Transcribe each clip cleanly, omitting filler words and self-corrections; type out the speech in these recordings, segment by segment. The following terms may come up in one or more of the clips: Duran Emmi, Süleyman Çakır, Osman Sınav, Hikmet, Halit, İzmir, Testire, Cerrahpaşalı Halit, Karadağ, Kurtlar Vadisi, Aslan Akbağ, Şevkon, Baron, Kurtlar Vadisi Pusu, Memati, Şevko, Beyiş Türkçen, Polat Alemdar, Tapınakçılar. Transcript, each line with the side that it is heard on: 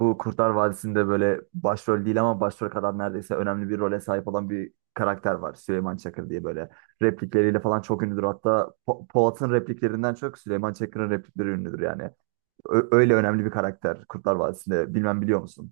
right: Bu Kurtlar Vadisi'nde böyle başrol değil ama başrol kadar neredeyse önemli bir role sahip olan bir karakter var. Süleyman Çakır diye böyle replikleriyle falan çok ünlüdür. Hatta Polat'ın repliklerinden çok Süleyman Çakır'ın replikleri ünlüdür yani. Öyle önemli bir karakter Kurtlar Vadisi'nde. Bilmem biliyor musun?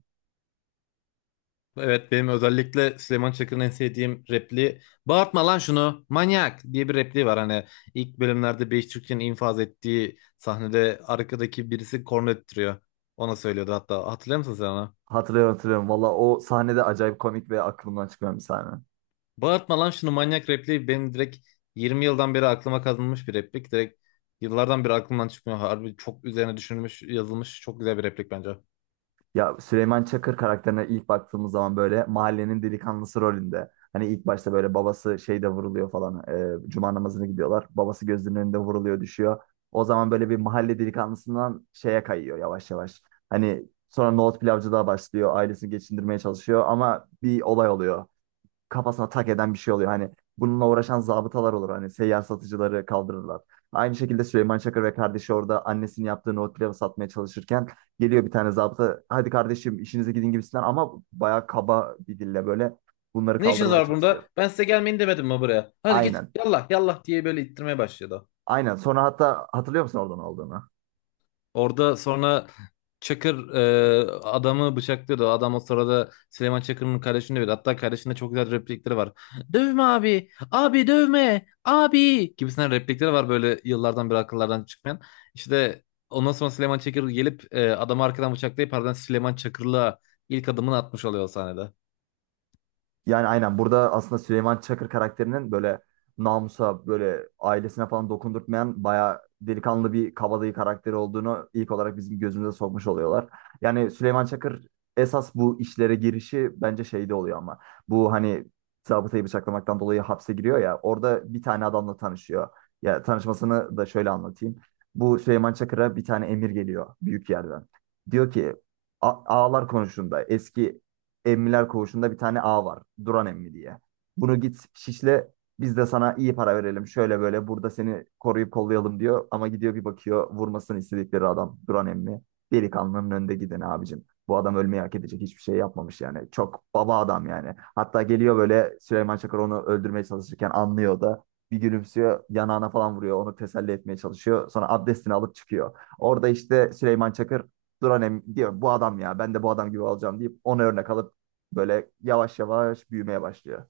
left: Evet, benim özellikle Süleyman Çakır'ın en sevdiğim repliği bağırtma lan şunu manyak diye bir repliği var. Hani ilk bölümlerde Beyiş Türkçe'nin infaz ettiği sahnede arkadaki birisi korna öttürüyor. Ona söylüyordu, hatta hatırlıyor musun sen onu?
right: Hatırlıyorum, hatırlıyorum. Valla o sahnede acayip komik ve aklımdan çıkmayan bir sahne.
left: Bağırtma lan şunu manyak repliği benim direkt 20 yıldan beri aklıma kazınmış bir replik. Direkt yıllardan beri aklımdan çıkmıyor. Harbi çok üzerine düşünülmüş yazılmış çok güzel bir replik bence.
right: Ya Süleyman Çakır karakterine ilk baktığımız zaman böyle mahallenin delikanlısı rolünde. Hani ilk başta böyle babası şeyde vuruluyor falan. Cuma namazına gidiyorlar. Babası gözünün önünde vuruluyor, düşüyor. O zaman böyle bir mahalle delikanlısından şeye kayıyor yavaş yavaş. Hani sonra nohut pilavcılığa başlıyor. Ailesini geçindirmeye çalışıyor ama bir olay oluyor, kafasına tak eden bir şey oluyor. Hani bununla uğraşan zabıtalar olur. Hani seyyar satıcıları kaldırırlar. Aynı şekilde Süleyman Çakır ve kardeşi orada annesinin yaptığı nohut pilavı satmaya çalışırken geliyor bir tane zabıta. Hadi kardeşim işinize gidin gibisinden, ama bayağı kaba bir dille böyle bunları
left: Ne işiniz
right: kaldırmaya
left: var
right: çalışıyor.
left: burada? Ben size gelmeyin demedim mi buraya? Hadi git
right: Aynen.
left: yallah yallah diye böyle ittirmeye başladı.
right: Aynen. Sonra hatta hatırlıyor musun orada ne olduğunu?
left: Orada sonra Çakır adamı bıçaklıyordu. Adam o sırada Süleyman Çakır'ın kardeşini dövüyordu. Hatta kardeşinde çok güzel replikleri var. Dövme abi, abi dövme, abi gibisinden replikleri var böyle yıllardan beri akıllardan çıkmayan. İşte ondan sonra Süleyman Çakır gelip adamı arkadan bıçaklayıp ardından Süleyman Çakır'la ilk adımını atmış oluyor o sahnede.
right: Yani aynen, burada aslında Süleyman Çakır karakterinin böyle namusa, böyle ailesine falan dokundurtmayan, bayağı delikanlı bir kabadayı karakteri olduğunu ilk olarak bizim gözümüze sokmuş oluyorlar. Yani Süleyman Çakır esas bu işlere girişi bence şeyde oluyor ama, bu hani zabıtayı bıçaklamaktan dolayı hapse giriyor ya, orada bir tane adamla tanışıyor. Ya, tanışmasını da şöyle anlatayım. Bu Süleyman Çakır'a bir tane emir geliyor büyük yerden. Diyor ki "Ağalar konuşunda eski Emmiler Koğuşu'nda bir tane ağ var. Duran Emmi diye. Bunu git şişle, biz de sana iyi para verelim. Şöyle böyle burada seni koruyup kollayalım," diyor. Ama gidiyor, bir bakıyor, vurmasını istedikleri adam Duran Emmi. Delikanlının önde giden abicim. Bu adam ölmeyi hak edecek hiçbir şey yapmamış yani. Çok baba adam yani. Hatta geliyor böyle, Süleyman Çakır onu öldürmeye çalışırken anlıyor da. Bir gülümsüyor, yanağına falan vuruyor, onu teselli etmeye çalışıyor. Sonra abdestini alıp çıkıyor. Orada işte Süleyman Çakır Duran Emmi diyor, bu adam ya, ben de bu adam gibi olacağım deyip ona örnek alıp böyle yavaş yavaş büyümeye başlıyor.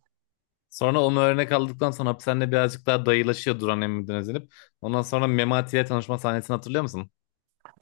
left: Sonra onu örnek aldıktan sonra hapishanede birazcık daha dayılaşıyor Duran Emmi'den özenip. Ondan sonra Memati ile tanışma sahnesini hatırlıyor musun?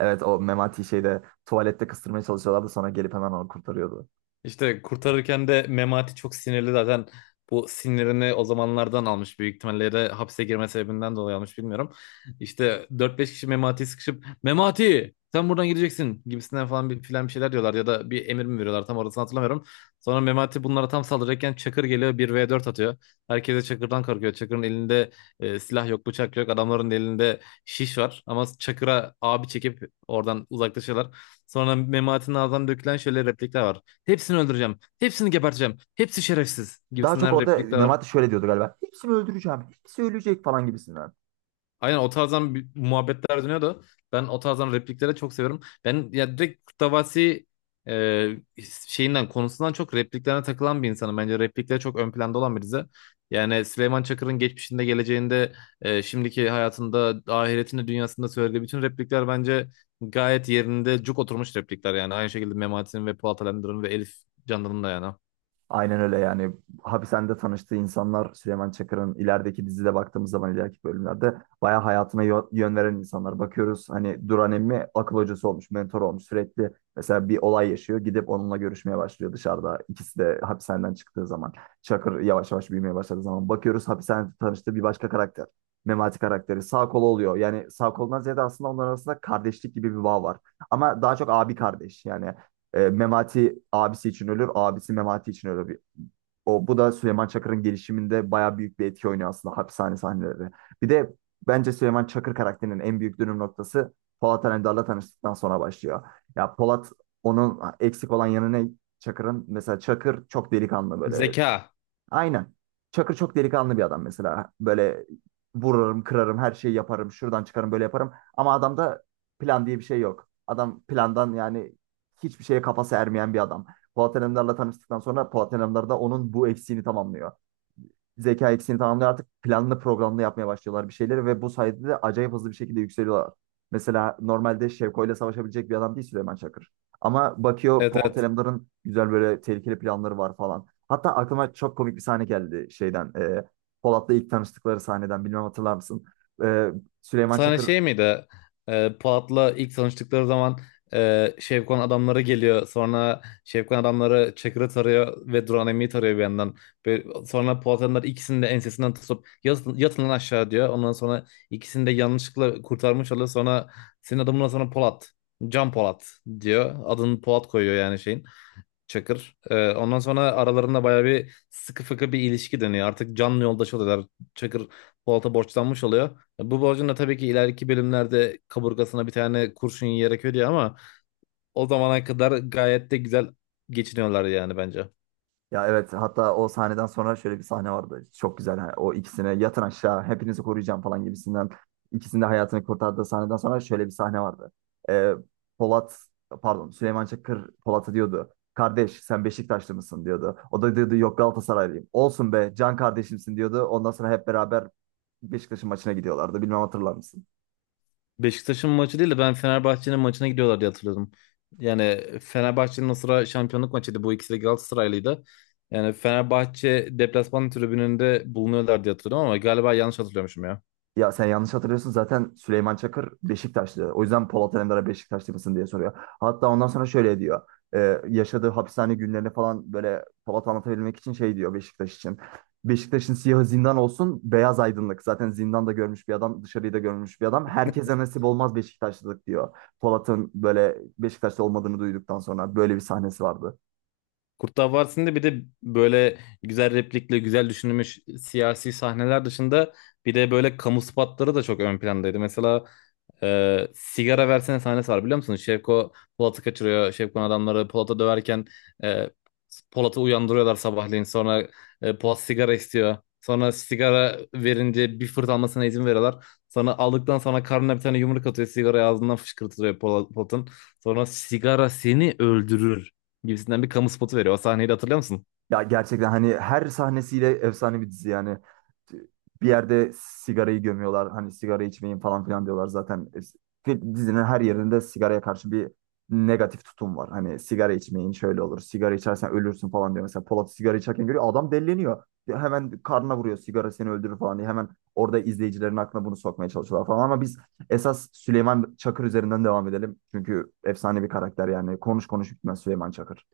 right: Evet, o Memati şeyde tuvalette kıstırmaya çalışıyorlardı, sonra gelip hemen onu kurtarıyordu.
left: İşte kurtarırken de Memati çok sinirli zaten. Bu sinirini o zamanlardan almış. Büyük ihtimalle de hapse girme sebebinden dolayı almış, bilmiyorum. İşte dört beş kişi Memati'yi sıkışıp Memati sen buradan gideceksin gibisinden falan bir filan bir şeyler diyorlar ya da bir emir mi veriyorlar, tam orasını hatırlamıyorum. Sonra Memati bunlara tam saldıracakken Çakır geliyor bir v dört atıyor. Herkese Çakır'dan korkuyor. Çakır'ın elinde silah yok, bıçak yok, adamların da elinde şiş var ama Çakır'a abi çekip oradan uzaklaşıyorlar. Sonra Memati'nin ağzından dökülen şöyle replikler var. Hepsini öldüreceğim. Hepsini geberteceğim. Hepsi şerefsiz
right: Daha çok
left: gibisinden
right: orada
left: replikler var.
right: Memati şöyle diyordu galiba. Hepsini öldüreceğim. Hepsi ölecek falan gibisinden.
left: Aynen o tarzdan bir muhabbetler dönüyor da ben o tarzdan repliklere çok seviyorum. Ben ya direkt Kurtlar Vadisi e, şeyinden konusundan çok repliklerine takılan bir insanım. Bence replikleri çok ön planda olan bir dizi. Yani Süleyman Çakır'ın geçmişinde, geleceğinde, şimdiki hayatında, ahiretinde, dünyasında söylediği bütün replikler bence gayet yerinde cuk oturmuş replikler yani. Aynı şekilde Memati'nin ve Polat Alemdar'ın ve Elif Candan'ın da yani.
right: Aynen öyle yani, hapishanede tanıştığı insanlar Süleyman Çakır'ın ilerideki dizide baktığımız zaman ileriki bölümlerde bayağı hayatına yön veren insanlar. Bakıyoruz, hani Duran emmi akıl hocası olmuş, mentor olmuş, sürekli mesela bir olay yaşıyor, gidip onunla görüşmeye başlıyor dışarıda, ikisi de hapishaneden çıktığı zaman. Çakır yavaş yavaş büyümeye başladığı zaman bakıyoruz, hapishanede tanıştığı bir başka karakter, Memati karakteri sağ kolu oluyor. Yani sağ kolundan ziyade aslında onların arasında kardeşlik gibi bir bağ var. Ama daha çok abi kardeş yani, Memati abisi için ölür, abisi Memati için ölür. O, bu da Süleyman Çakır'ın gelişiminde bayağı büyük bir etki oynuyor aslında, hapishane sahneleri. Bir de bence Süleyman Çakır karakterinin en büyük dönüm noktası Polat Alemdar'la tanıştıktan sonra başlıyor. Ya Polat, onun eksik olan yanı ne? Çakır'ın mesela, Çakır çok delikanlı böyle.
left: Zeka.
right: Aynen. Çakır çok delikanlı bir adam mesela. Böyle vururum, kırarım, her şeyi yaparım. Şuradan çıkarım, böyle yaparım. Ama adamda plan diye bir şey yok. Adam plandan yani, hiçbir şeye kafası ermeyen bir adam. Polat Alemdar'la tanıştıktan sonra Polat Alemdar da onun bu eksiğini tamamlıyor, zeka eksiğini tamamlıyor. Artık planlı programlı yapmaya başlıyorlar bir şeyleri ve bu sayede de acayip hızlı bir şekilde yükseliyorlar. Mesela normalde Şevko ile savaşabilecek bir adam değil Süleyman Çakır. Ama bakıyor,
left: Evet,
right: Polat
left: evet.
right: Alemdar'ın güzel böyle tehlikeli planları var falan. Hatta aklıma çok komik bir sahne geldi şeyden. Polat'la ilk tanıştıkları sahneden bilmem hatırlar mısın? E,
left: O
right: Süleyman
left: sana
right: Çakır.
left: şey miydi? Polat'la ilk tanıştıkları zaman Şevkon adamları geliyor. Sonra Şevkon adamları Çakır'ı tarıyor ve Duran Emi'yi tarıyor bir yandan. Ve sonra Polat adamlar ikisini de ensesinden tutup yatın, yatın lan aşağı diyor. Ondan sonra ikisini de yanlışlıkla kurtarmış oluyor. Sonra senin adamına sonra Polat. Can Polat diyor. Adını Polat koyuyor yani şeyin. Çakır. Ondan sonra aralarında bayağı bir sıkı fıkı bir ilişki dönüyor. Artık canlı yoldaş oluyorlar. Çakır Polat'a borçlanmış oluyor. Bu borcun da tabii ki ileriki bölümlerde kaburgasına bir tane kurşun yiyerek ödüyor ama o zamana kadar gayet de güzel geçiniyorlar yani bence.
right: Ya evet, hatta o sahneden sonra şöyle bir sahne vardı. Çok güzel. Hani o ikisine yatın aşağı, hepinizi koruyacağım falan gibisinden. İkisinin de hayatını kurtardığı sahneden sonra şöyle bir sahne vardı. Ee, Polat pardon Süleyman Çakır Polat'a diyordu. Kardeş sen Beşiktaşlı mısın diyordu. O da diyordu yok, Galatasaraylıyım. Olsun be, can kardeşimsin diyordu. Ondan sonra hep beraber Beşiktaş'ın maçına gidiyorlardı. Bilmem hatırlar mısın?
left: Beşiktaş'ın maçı değil de ben Fenerbahçe'nin maçına gidiyorlar diye hatırlıyordum. Yani Fenerbahçe'nin o sıra şampiyonluk maçıydı. Bu ikisi de Galatasaraylıydı. Yani Fenerbahçe deplasman tribününde bulunuyorlar diye hatırlıyorum ama galiba yanlış hatırlıyormuşum ya.
right: Ya sen yanlış hatırlıyorsun, zaten Süleyman Çakır Beşiktaşlı. O yüzden Polat Alemdar'a Beşiktaşlı mısın diye soruyor. Hatta ondan sonra şöyle diyor. Yaşadığı hapishane günlerini falan böyle Polat anlatabilmek için şey diyor Beşiktaş için. Beşiktaş'ın siyahı zindan olsun, beyaz aydınlık. Zaten zindanda görmüş bir adam, dışarıyı da görmüş bir adam. Herkese nasip olmaz Beşiktaşlılık diyor. Polat'ın böyle Beşiktaşlı olmadığını duyduktan sonra böyle bir sahnesi vardı.
left: Kurtlar Vadisi'nde bir de böyle güzel replikle güzel düşünülmüş siyasi sahneler dışında bir de böyle kamu spotları da çok ön plandaydı. Mesela sigara versene sahnesi var, biliyor musunuz? Şevko Polat'ı kaçırıyor. Şevko'nun adamları Polat'ı döverken e, Polat'ı uyandırıyorlar sabahleyin. Sonra Polat sigara istiyor. Sonra sigara verince bir fırt almasına izin veriyorlar. Sonra aldıktan sonra karnına bir tane yumruk atıyor. Sigara ağzından fışkırtılıyor Polat'ın. Sonra sigara seni öldürür gibisinden bir kamu spotu veriyor. O sahneyi de hatırlıyor musun?
right: Ya gerçekten hani her sahnesiyle efsane bir dizi yani. Bir yerde sigarayı gömüyorlar. Hani sigara içmeyin falan filan diyorlar zaten. Dizinin her yerinde sigaraya karşı bir negatif tutum var. Hani sigara içmeyin, şöyle olur. Sigara içersen ölürsün falan diyor. Mesela Polat sigara içerken görüyor, adam delleniyor. Hemen karnına vuruyor, sigara seni öldürür falan diye. Hemen orada izleyicilerin aklına bunu sokmaya çalışıyorlar falan. Ama biz esas Süleyman Çakır üzerinden devam edelim. Çünkü efsane bir karakter yani. Konuş konuş bitmez Süleyman Çakır.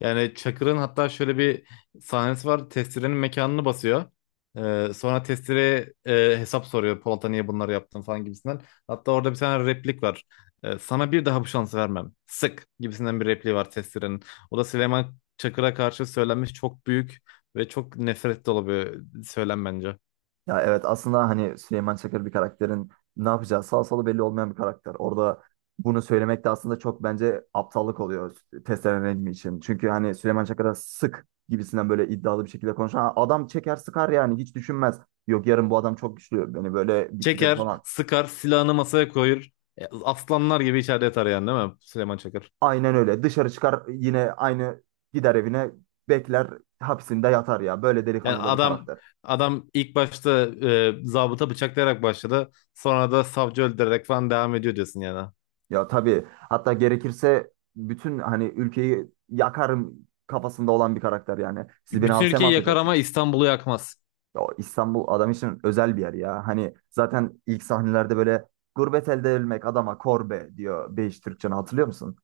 left: Yani Çakır'ın hatta şöyle bir sahnesi var. Testire'nin mekanını basıyor. Sonra Testire hesap soruyor. Polat'a niye bunları yaptın falan gibisinden. Hatta orada bir tane replik var. Sana bir daha bu şansı vermem. Sık gibisinden bir repliği var Testire'nin. O da Süleyman Çakır'a karşı söylenmiş çok büyük ve çok nefret dolu bir söylem bence.
right: Ya evet, aslında hani Süleyman Çakır bir karakterin ne yapacağı, sağ solu belli olmayan bir karakter. Orada bunu söylemek de aslında çok bence aptallık oluyor test Nedim'i için. Çünkü hani Süleyman Çakır'a sık gibisinden böyle iddialı bir şekilde konuşan. "Ha, adam çeker sıkar yani, hiç düşünmez. Yok yarın bu adam çok güçlü, beni böyle bitirir
left: Çeker,
right: falan."
left: sıkar, silahını masaya koyur. Aslanlar gibi içeride yatar yani, değil mi Süleyman Çakır?
right: Aynen öyle, dışarı çıkar yine, aynı gider evine, bekler, hapsinde yatar ya. Böyle
left: Yani
right: delikanlı da bir
left: adam,
right: karakter.
left: adam ilk başta zabıta bıçaklayarak başladı. Sonra da savcı öldürerek falan devam ediyor diyorsun yani.
right: Ya tabii, hatta gerekirse bütün hani ülkeyi yakarım kafasında olan bir karakter yani. Siz beni
left: Bütün
right: hapse mi
left: ülkeyi yakar ama
right: atacaksınız?
left: İstanbul'u yakmaz.
right: Ya o İstanbul adam için özel bir yer ya. Hani zaten ilk sahnelerde böyle gurbet elde edilmek adama korbe diyor Beyiş Türkçen'i, hatırlıyor musun?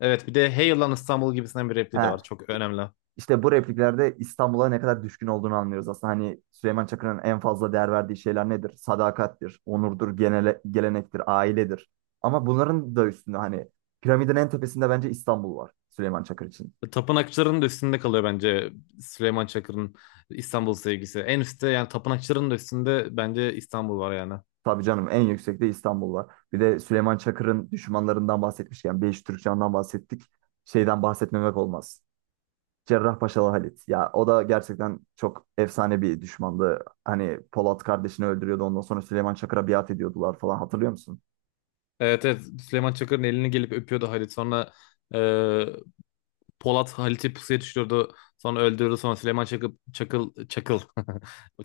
left: Evet, bir de Hey lan İstanbul gibisinden bir repliği de
right: He.
left: var. Çok önemli.
right: İşte bu repliklerde İstanbul'a ne kadar düşkün olduğunu anlıyoruz aslında. Hani Süleyman Çakır'ın en fazla değer verdiği şeyler nedir? Sadakattir, onurdur, genele, gelenektir, ailedir. Ama bunların da üstünde hani piramidin en tepesinde bence İstanbul var Süleyman Çakır için.
left: Tapınakçıların da üstünde kalıyor bence Süleyman Çakır'ın İstanbul sevgisi. En üstte yani tapınakçıların da üstünde bence İstanbul var yani.
right: Tabii canım, en yüksekte İstanbul var. Bir de Süleyman Çakır'ın düşmanlarından bahsetmişken Beyiş Türkcan'dan bahsettik. Şeyden bahsetmemek olmaz. Cerrahpaşalı Halit. Ya o da gerçekten çok efsane bir düşmandı. Hani Polat kardeşini öldürüyordu, ondan sonra Süleyman Çakır'a biat ediyordular falan, hatırlıyor musun?
left: Evet, evet, Süleyman Çakır'ın elini gelip öpüyordu Halit. Sonra e, Polat Halit'i pusuya düşürdü. Sonra öldürdü. Sonra Süleyman Çakıl, Çakıl, Çakıl.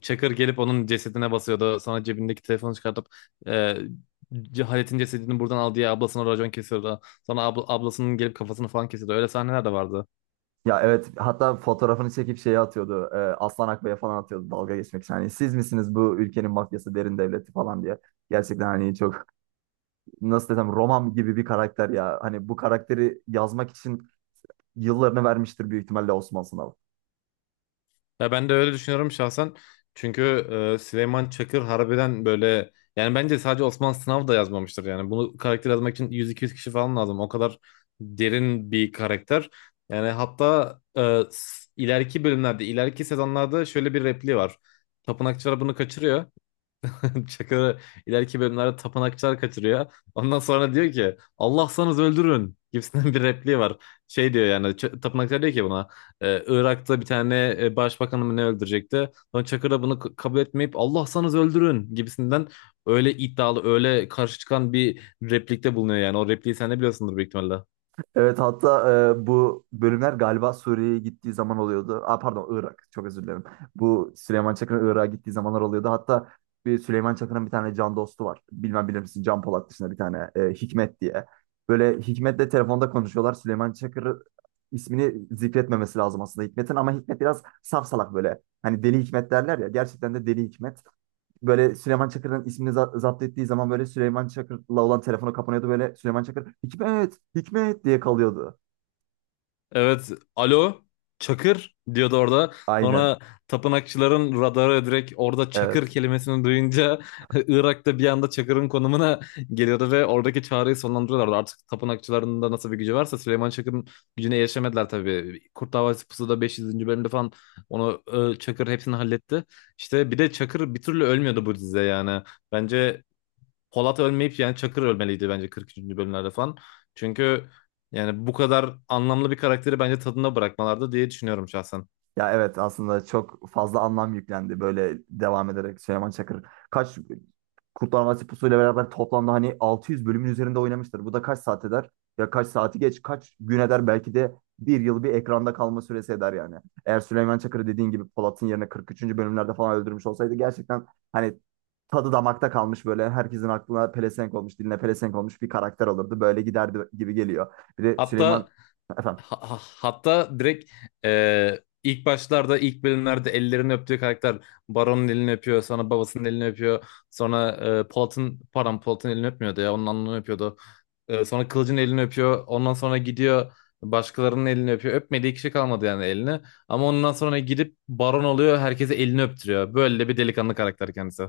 left: Çakır gelip onun cesedine basıyordu. Sonra cebindeki telefonu çıkartıp e, Halit'in cesedini buradan al diye ablasına racon kesiyordu. Sonra ablasının gelip kafasını falan kesiyordu. Öyle sahneler de vardı.
right: Ya evet, hatta fotoğrafını çekip şeye atıyordu. Aslan Akbağ'a falan atıyordu dalga geçmek için. Hani siz misiniz bu ülkenin mafyası, derin devleti falan diye. Gerçekten hani çok, nasıl desem, roman gibi bir karakter ya. Hani bu karakteri yazmak için yıllarını vermiştir büyük ihtimalle Osman Sınav.
left: Ya ben de öyle düşünüyorum şahsen. Çünkü Süleyman Çakır harbiden böyle yani bence sadece Osman Sınav da yazmamıştır yani. Bunu karakter yazmak için 100-200 kişi falan lazım. O kadar derin bir karakter. Yani hatta ileriki bölümlerde, ileriki sezonlarda şöyle bir repliği var. Tapınakçılar bunu kaçırıyor. Çakır, ileriki bölümlerde tapınakçılar kaçırıyor. Ondan sonra diyor ki Allah sanız öldürün gibisinden bir repliği var. Şey diyor yani tapınakçılar diyor ki buna Irak'ta bir tane başbakanı mı ne öldürecekti. Sonra Çakır da bunu kabul etmeyip Allah sanız öldürün gibisinden öyle iddialı, öyle karşı çıkan bir replikte bulunuyor yani. O repliği sen de biliyorsundur büyük ihtimalle.
right: Evet, hatta bu bölümler galiba Suriye'ye gittiği zaman oluyordu. Aa, pardon, Irak, çok özür dilerim. Bu Süleyman Çakır'ın Irak'a gittiği zamanlar oluyordu. Hatta bir Süleyman Çakır'ın bir tane can dostu var. Bilmem bilir misin, Can Polat dışında bir tane Hikmet diye. Böyle Hikmet'le telefonda konuşuyorlar. Süleyman Çakır ismini zikretmemesi lazım aslında Hikmet'in, ama Hikmet biraz saf salak böyle. Hani deli Hikmet derler ya, gerçekten de deli Hikmet. Böyle Süleyman Çakır'ın ismini zapt ettiği zaman böyle Süleyman Çakır'la olan telefonu kapanıyordu, böyle Süleyman Çakır Hikmet, Hikmet diye kalıyordu.
left: Evet, alo Çakır diyordu orada.
right: Aynen.
left: Sonra tapınakçıların radarı direkt orada Çakır
right: Evet.
left: kelimesini duyunca Irak'ta bir anda Çakır'ın konumuna geliyordu ve oradaki çağrıyı sonlandırıyorlardı. Artık tapınakçıların da nasıl bir gücü varsa Süleyman Çakır'ın gücüne erişemediler tabii. Kurt Davası Pusu'da 500. bölümde falan onu Çakır hepsini halletti. İşte bir de Çakır bir türlü ölmüyordu bu dizide yani. Bence Polat ölmeyip yani Çakır ölmeliydi bence 43. bölümlerde falan. Çünkü yani bu kadar anlamlı bir karakteri bence tadında bırakmalardı diye düşünüyorum şahsen.
right: Ya evet, aslında çok fazla anlam yüklendi böyle devam ederek Süleyman Çakır. Kaç Kurtlar Vadisi Pusu ile beraber toplamda hani 600 bölümün üzerinde oynamıştır. Bu da kaç saat eder? Ya kaç saati geç, kaç gün eder, belki de bir yıl bir ekranda kalma süresi eder yani. Eğer Süleyman Çakır'ı dediğin gibi Polat'ın yerine 43. bölümlerde falan öldürmüş olsaydı, gerçekten hani tadı damakta kalmış, böyle herkesin aklına pelesenk olmuş, diline pelesenk olmuş bir karakter olurdu. Böyle giderdi gibi geliyor. Bir de Süleyman,
left: Hatta
right: efendim?
left: Direkt ilk başlarda ilk bölümlerde ellerini öptüğü karakter Baron'un elini öpüyor, sonra babasının elini öpüyor, sonra Polat'ın, pardon Polat'ın elini öpmüyordu ya, onun alnını öpüyordu. Sonra Kılıç'ın elini öpüyor, ondan sonra gidiyor başkalarının elini öpüyor, öpmediği kişi kalmadı yani elini, ama ondan sonra gidip Baron oluyor, herkese elini öptürüyor, böyle de bir delikanlı karakter kendisi.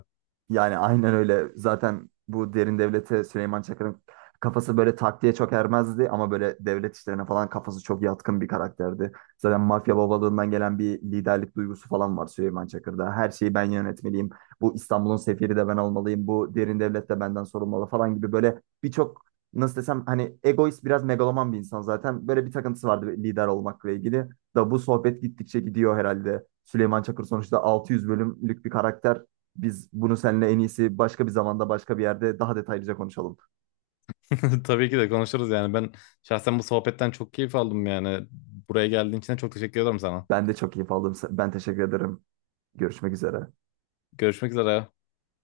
right: Yani aynen öyle. Zaten bu derin devlete Süleyman Çakır'ın kafası böyle taktiğe çok ermezdi ama böyle devlet işlerine falan kafası çok yatkın bir karakterdi. Zaten mafya babalığından gelen bir liderlik duygusu falan var Süleyman Çakır'da. Her şeyi ben yönetmeliyim. Bu İstanbul'un sefiri de ben olmalıyım. Bu derin devlet de benden sorulmalı falan gibi, böyle birçok, nasıl desem, hani egoist, biraz megaloman bir insan zaten. Böyle bir takıntısı vardı lider olmakla ilgili. Da bu sohbet gittikçe gidiyor herhalde. Süleyman Çakır sonuçta 600 bölümlük bir karakter, biz bunu seninle en iyisi başka bir zamanda başka bir yerde daha detaylıca konuşalım.
left: Tabii ki de konuşuruz yani. Ben şahsen bu sohbetten çok keyif aldım yani. Buraya geldiğin için de çok teşekkür ederim sana.
right: Ben de çok keyif aldım. Ben teşekkür ederim. Görüşmek üzere.
left: Görüşmek üzere.